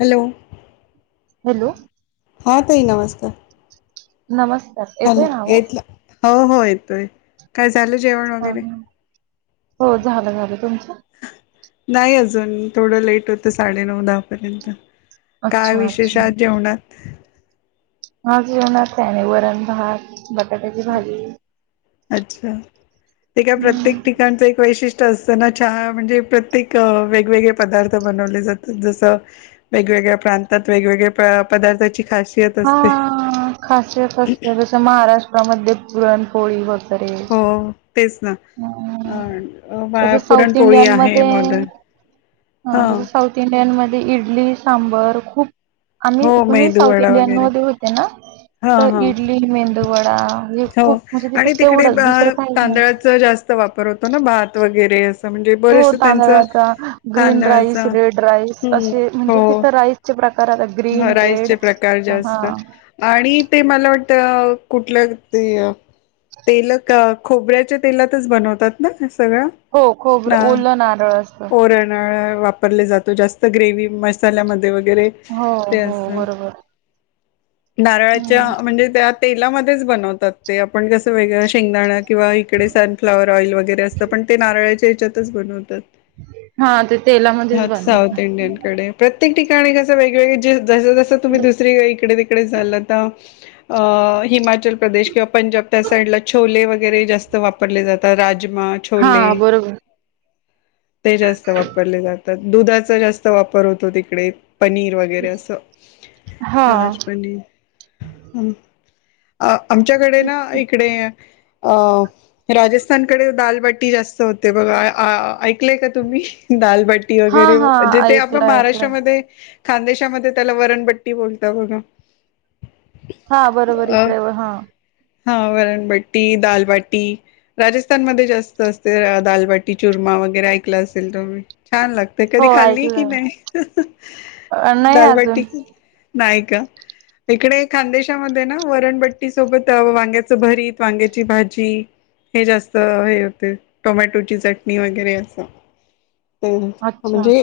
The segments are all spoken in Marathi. हॅलो! हॅलो! हा ताई नमस्कार नमस्कार येतोय ना आवाज? येत हो हो येतोय काय जेवण हा वगैरे हा. हो झालं झालं तुमचं? नाही अजून थोडं लेट होतं साडेनऊ दहा पर्यंत काय अच्छा विशेष हाय जेवणात हा जेवना त्याने वरण, भात, बटाट्याची भाजी. अच्छा ते काय हम्म. प्रत्येक ठिकाणच एक वैशिष्ट्य अस म्हणजे प्रत्येक वेगवेगळे पदार्थ बनवले जातात जस वेगवेग प्रांतात वेगवेगळे पदार्थ हा खासियत असते जस महाराष्ट्रामध्ये पुरणपोळी होते हो. तेच ना हम्म. अ तसं साऊथ पुरणपोळी आहे इंडियनमध्ये मदर हा तसं साऊथ इंडियन मध्ये इडली, सांबर खूप आम्ही हो तुम्ही मेदू साऊथ वडा इंडियन वगैरे मध्ये होते ना हा तर हा इडली, मेंदूवडा हे हो खूप म्हणजे आणि तिथं तिकडे तेवढंच दुसरं अ काही नाही तांदळाचा जास्त वापर होतो ना भात वगैरे अस म्हणजे हो बरेच त्यांच तांदळाचा ग्रीन तांदळाच राईस, रेड राईस असे म्हणजे हो तिथं राईसचे प्रकार आता ग्रीन, रेड राईसचे प्रकार हा जास्त आणि ते मला वाट तर कुठल्या तेल खोबऱ्याच्या तेलातच बनवतात हो खोबर ना ओलं नारळ असतं. [inaudible] वापरले जातो जास्त ग्रेवी मसाल्यामध्ये वगैरे हो ते हो असतं बरोबर. नारळाच्या हम्म. म्हणजे त्यात तेलामध्येच बनवतात ते आपण कसं वेगळं शेंगदाणा किंवा इकडे सनफ्लावर ऑइल वगैरे असतं प- ते नारळच्या याच्यातच बनवतात. हा ते तेलामध्येच ह बनवता. साऊथ इंडियन कडे प्रत्येक ठिका ते आणि कसं वेगवेगळी जस जसं तुम्ही दुसरी इडे तिकडे झालं तर अ हिमाचल प्रदेश किंवा पंजाब त्या साईडला छोले वगैरे जास्त वापरले जातात. रा राजमा हा छोले बरोबर. ते जास्त वापरले जातात. दुधाचा जास्त वापर होतो तिकडे. पनीर वगैरे अस हा [inaudible] आमच्याकडे ना इकडे अ राजस्थानकडे दालबाटी जास्त होते बघ का तुम्ही दालबाटी हा वगैरे हा जथे आप ऐकलं ऐकलं महाराष्ट्रामध्ये खानदेशामध्ये त्याला वरणपट्टी बोलता बघा. हा बरोबर अ इतडे हा हा वरणबट्टी दालबाटी राजस्थानमध्ये जास्त असते दालबाटी चुरमा वगरे ऐकलं असेल तुम्ही छान लागतेय हो कधी खाल्ली की ऐकलंय नाही अ, नाही अजून. दालबाटी नाहीय का इकडे खानदेशामध्ये ना वरणबट्टी सोबत वांग्याचं भरीत वांग्याची भाजी हे जास्त हे होते टोमॅटोची चटणी वगैरे असं अच्छा. म्हणजे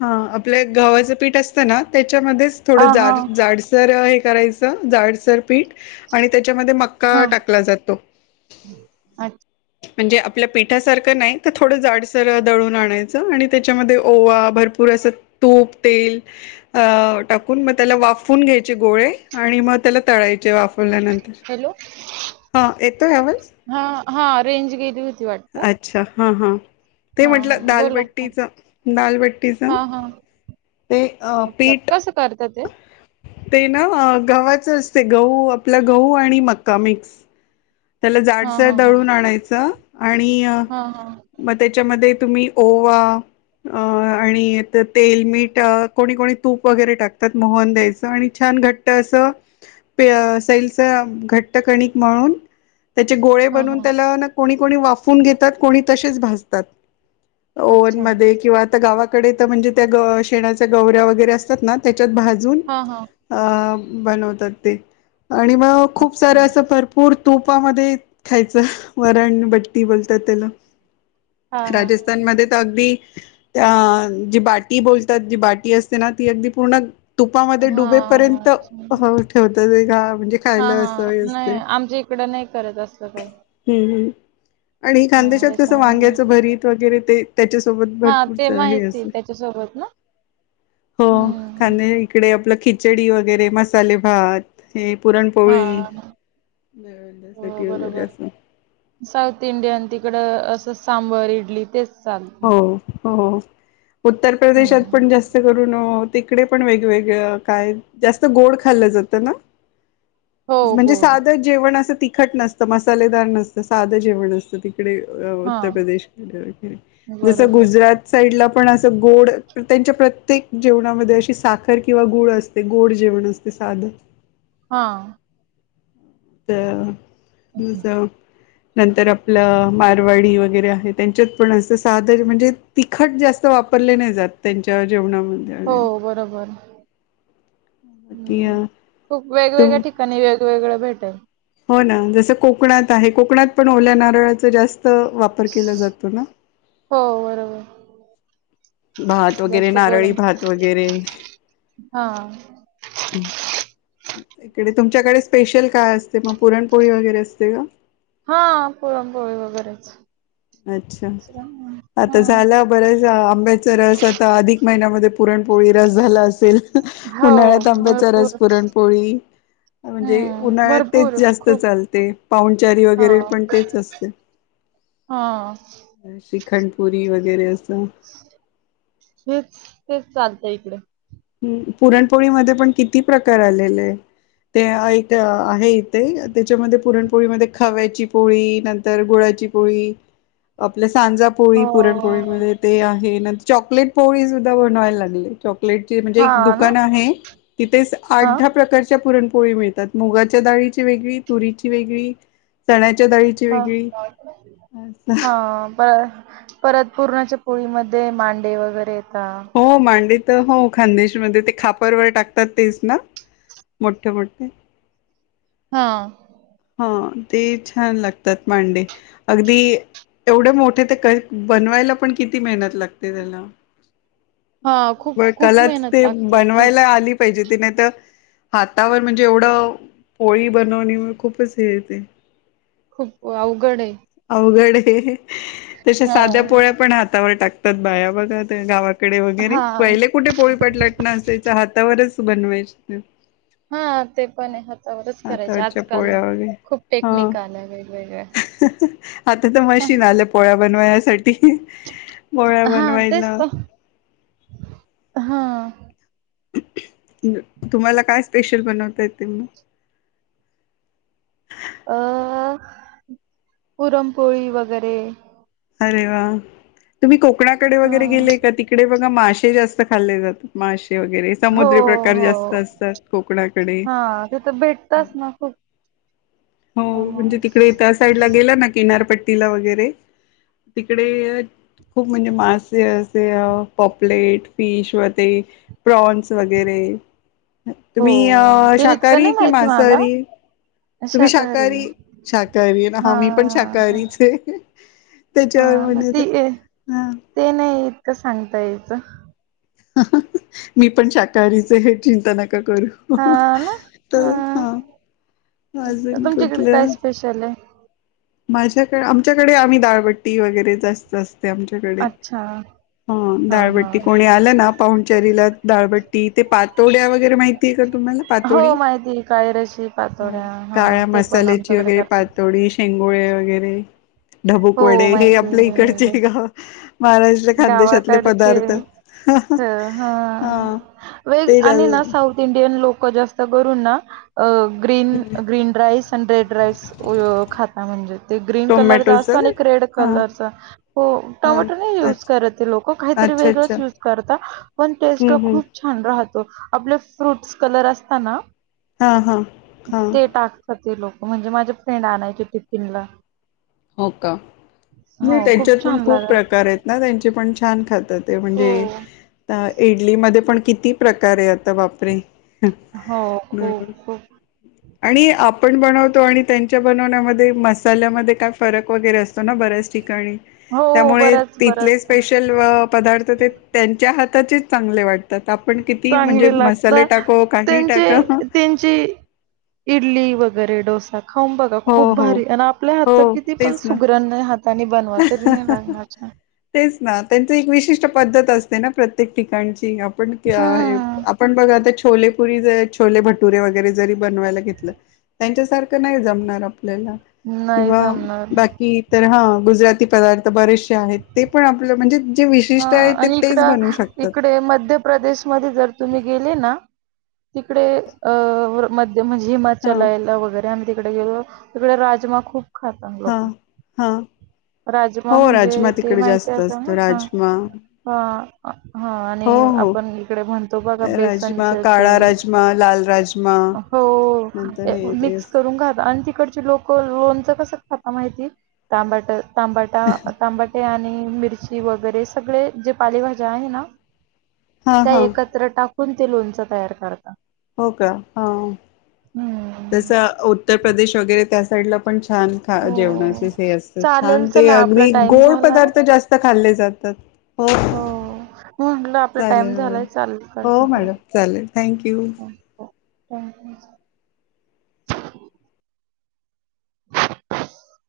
हा आपल्या गव्हाचं पीठ असत ना. त्याच्या मध्ये हा थोडं हा. जाड जाडसर हे करायचं. जाडसर पीठ आणि त्याच्यामध्ये मक्का हा टाकला जातो अच्छा म्हणजे आपल्या पिठासारखं नाही तर थोडं जाडसर दळून आणायचं आणि त्याच्यामध्ये ओवा भरपूर थोरंसं तूप तेल अ टाकून मग त्याला वाफून घ्यायचे गोळे आणि मग त्याला तळायचे वाफ खोलल्यानंतर हॅलो हा येतो यावस हा हा रेंज गेली होती वाटतं. अच्छा हा हा ते हा हा म्हटलं बोला दालबट्टीच दालबट्टीच हा हा. ते अ अच्छा पीठ कसं करता ते? ते ना गवाच. गहू आपला गहू आणि मका मिक्स. त्याला हां, जाडसर हां, हां. दळून आणायचं आणि हां, हां. मग त्याच्यामध्ये तुम्ही ओवा अ आणि तेल, मीठ कोणी कोणी तूप वगैरे टाकतात मोहन द्यायचं आणि छान घट अस सैलच घट्ट कणिक मळून त्याचे गोळे हां, बनून हां. त्याला ना कोणी कोणी वाफून ओवन अच्छा. मध्ये किंवा आता गावाकडे तर म्हणजे त्या शेणाच्या गवऱ्या वगैरे असतात ना त्या त्याच्यात भाजून हां, हां. अ बनवतात ते. आणि मग खूप सारं अच्छा. असं भरपूर तूपामध्ये खायचं, वरण बट्टी बोलतात त्याला. हां, हां. राजस्थान मध्ये तर अगदी त्या जी बाटी बोलतात, जी बाटी असते ना ती अगदी पूर्ण तुपामध्ये हां, डुबेपर्यंत अच्छा. ठेवत, ते का म्हणजे हां, खायला हां. असं नाही असते. आमच्या इकडं नाही करत असत काही. हम्म हम्म आणि हां, खांदेशात कसं वांग्याचं त्याच्यामुळे भरीत वगैरे ते त्याच्यासोबत हां, ते भरपूरच हे माहिती असे त्याच्यासोबत ना? हो. हं. कणी इकडे आपलं कि खिचडी वगैरे मसाले भात हे हां, पुरणपोळी. हां. हो साठी वगैरे बरोबर. असं साऊथ इंडि तिकड अस सांबर इडली ते हो हो. उत्तर प्रदेशात पण हं. जास्त करून हो. तिकडे पण वेगवेगळं काय जास्त गोड खाल्लं जातं ना? हो, म्हणजे गोड. साधं जेवण असं तिखट नसतं, मसालेदार नसतं, साधं जेवण असतं ति इकडे उत्तर हां, प्रदेश जस बरोबर. गुजरात साईड ला पण असं गोड त्यांच्या प्रत्येक जेवणामध्ये अशी साखर किंवा गुळ असते गोड जेवण असते. सा [unintelligible] हा. तर मी स नंतर आपलं मारवाडी वगैरे आहे, त्यांच्यात पण अस साध म्हणजे तिखट जास्त वापर वापरले नाही जात त्यांच्या जेवणा हो बरोबर. बाकी हम्म. खूप वेगवेगळ्या तुम ठिकाणी वेगवेगळं भेटल. हो ना. जसं कोकणात आहे, कोकणात पण ओल्या नारळाचं जास त वापर केला जातो ना? हो बरोबर. भात वगैरे जास्त करून नारळी भात वगैरे. हां. इकडे तुमच्याकडे स्पेशल काय असते मग पुरणपोळी वगैरे असते का? हा पोळम पोळी वगैरेच. अच्छा. दुसरं नाही. आता हां. झाला बरस आंबेच्यारस आता अधिक महिन्यामध्ये पुरणपोळी रस झाला असेल, हो, उन्हाळ्यात आंब्याचा रस भरपूर पुरणपोळी म्हणजे हं. उन्हाळ्यात तेच भरपूर जास्त खूप चालते, पाऊंचारी वगैरे पण तेच असते. हा. श्रीखंडपुरी वगैरे अस हेच तेच चालतं इकडे. हम्म पुरणपोळीमध्ये पण किती प्रकार आलेले ते एक आहे इथे त्याच्यामध्ये पुरणपोळीमध्ये खव्याची पोळी नंतर गुळा ची पोळी, आपल्या सांजा पोळी हो. पुरणपोळीमध्ये ते आहे नंतर चॉकलेट पोळी सुद्धा बनवायला लागले चॉकलेट चे म्हणजे एक हां ना? दुकान आहे तिथेच आठ हां, दहा प्रकारच्या पुरण पोळी मिळतात. मुगाच्या डाळीची वेगळी, तुरीची वेगळी, चण्याची हा हा बरं परत पुरणाच्या पोळीमध्ये मांडे वगैरे येतात. हो मांडीत तर हो खानदेशमध्ये ते खापरवर टाकतात तेच ना, मोठे मोठे हा. हा ते छान लागतात मांडे. अगदी एवढे मोठे ते बनवायला पण किती मेहनत लागते त्याला हां. खूप पण खूप कलाच मेहनत ते लागते खूप. बनवायला आली पाहिजेते नाही तर हातावर म्हणजे एवढ पोळी बनवणे खूप येते खूप अवघड आहे अवघड आहे, तस साध्या पोळ्या हां. पण हातावर टाकतात बाया बघा गावात कडे वगैरे हां. पहिले कुठे पोळी पोळपाट लाटणं असायच हातावरच बनवायचे हा ते पण आहे हातावरच करायचे हातावरच्या आजकाल पोळ्या वगैरे खूप हा टेक्निक आलंय वेगवेगळ आता तर मशीन आलं पोळ्या बनवण्यासाठी पोळ्या बनवयला हा. तुम्हाला काय स्पेशल बनवता येते मग? अह पुरमपोळी वगैरे अरे वा! तुम्ही कोकणाकडे वगैरे हां. गेले का, तिकडे बघा मासेे जास्त खाल्ले जातात मासे वगैरे हो, समुद्र प्रकार हो. जास्त असतात कोकणाकडे हां, तिथं भेटताच ना खूप हो त्यामुळं. म्हणजे तिकडे त्या साईड ला गेला ना किनारपट्टीला वगैरे तिकडे खूप म्हणजे मासे असे पॉपलेट फिश व ते प्रॉन्स वगैरे हो, तुम्ही अह ते इतकं शाकाहारी नाही कि माहिती मला. मांसाहारी? तुम्ही शाकाहारी शाकाहारी आहे ना. हा मी पण शाकाहारीच आहे हा त्याच्यावर मग म्हण ते हा ते नाही इतक सांगता याचं मी पण शाकाहारीच आहे चिंता न नका करू हां ना? तर हां. हा अजून तुमच्याकडे कुठल्या काय स्पेशल आहे? माझ्याकडे आमच्याकडे आम्ही दाळबट्टी वगैरे जास्त असते आमच्याकडे अच्छा हा, डाळबट्टी कोणी आलं ना पाहुणचारीला डाळबट्टी ते पातोड्या वगैरे माहितीय का तुम्हाला हो पातोडी माहिती आहे, काळीराशी पातोड्या हा काळया ते पण मसाल्याची आमच्याकडे वगैरे करतात. पातोडी शेंग शेंगोळे वगैरे. ढबुक वडे हो हे माहिती आपल्या इकडचे मिळाली का महाराष्ट्र खानदेशातले पदार्थ ह हा वेग ते आणि ना साऊथ इंडियन लोक जास्त त करून ना अह ग्रीन ग्रीन राईस आणि रेड राईस खाता म्हणजे ते ग्रीन कलर जा टोमॅटोच आणि एक रेड हा कलरचा, हो हा टोमॅटो नाही अच्छा युज करत लोक काहीतरी अच्छा अच्छा वेगळंच युज करता पण टेस्ट हम्म हम्म खूप छान राहतो आपले फ्रूटस कलर असताना हा हा हा ते टाकतात ते लोक म्हणजे माझे फ्रेंड आणायचे टिफीनला हो का नाही त्यांच्यात पण छान खूप लागायच प्रकार आहेत ना त्यांचे पण छान खात हो म्हणजे आता इडली मधे पण किती प्रकार बापरे, ! हो बरोबर, खूप खूप आणि, आपण बनवतो आणि त्यांच्या बनवण्यामध्ये, मसाल्यामध्ये कायऽऽ फरक वगैरे असतो ना बऱ्याच ठिकाणी. हो त्यामुळे बरंच तिथले बरंच स्पेशल अं ऽपदार्थ त्यांच्या हऽऽ आित चांगले वाटतात, किती म्हणजे चांगले लागत,, मसाले टाको काही त्यांचे, टाका त्यांची इडली वगैरऽऽ गरे डोसा खाऊन बघा, हो खूप हो भारी, आणी आपल्या हातचा किती पण सुगरण हातानेऽऽ हंस-हंस,,, तेच ना त्यांच एक विशिष्ट पद्धत असतेऽऽ प्रत्येक ठिकाणची,, आपण हे हम्म बगा आता, छोलेपुरी,, ज छोले भटुरे वगैरे जरी बनवायला घेतलं,,, त्यांच्यासारखं नाही जमणार आपल्याला,, नाही किंवा जमणार बाकी ईतर हां, गुजराती पदार्थऽऽ बरेचशसे आहेत ते पण आपलं म्हणजेऽऽ ह, आणि इकड, इकडे मध्य प्रदेशमध्ये जर तुम्ही गेले नाऽऽ तिकडे, अ मध्य म्हणजे हा हिमाचलयला वगैरे आणिऽऽ तिकडे गेलो, तिकडे राजमा खूपऽ खातान हा लोक, हा राजमा हो म्हणजे राजमा ते तिकडे माहिती जास्त असेल ना असतो हा राजमा हा, हा, हो आणि हो आपण इकडे म्हणतो बघ बेसनच राजमा काळा तेऽऽ राजमा लाल राजमा नंतर होऽऽ हे ते मिक्स असत करून घात आणि तिकडचे लोक लोणचंऽऽ कस खातात माहितय तबाट, तांबाटे, आणि मिरची वगैरेऽऽ सगळे जे पालेभाज्या आहे ना,, हा त्या हा एकत्र टाकऽऽ कूण ते लोणच तयार करतऽ हो का, हा, हम्म तसं उत्तर प्रदेश वगैरे त्या साईडलाऽऽ पण छान खा हो. जेवणाचे हे असत चालेल छान ते चला आपला अगदी टाइम गोड झालाय. पदार्थ जास्त खाल्लेऽऽ जातात. हो, हो आपला टाइम चालेल मॅडम झालाय, चालतय, हो मॅडम चालेल थँक्यू हो, [unintelligible]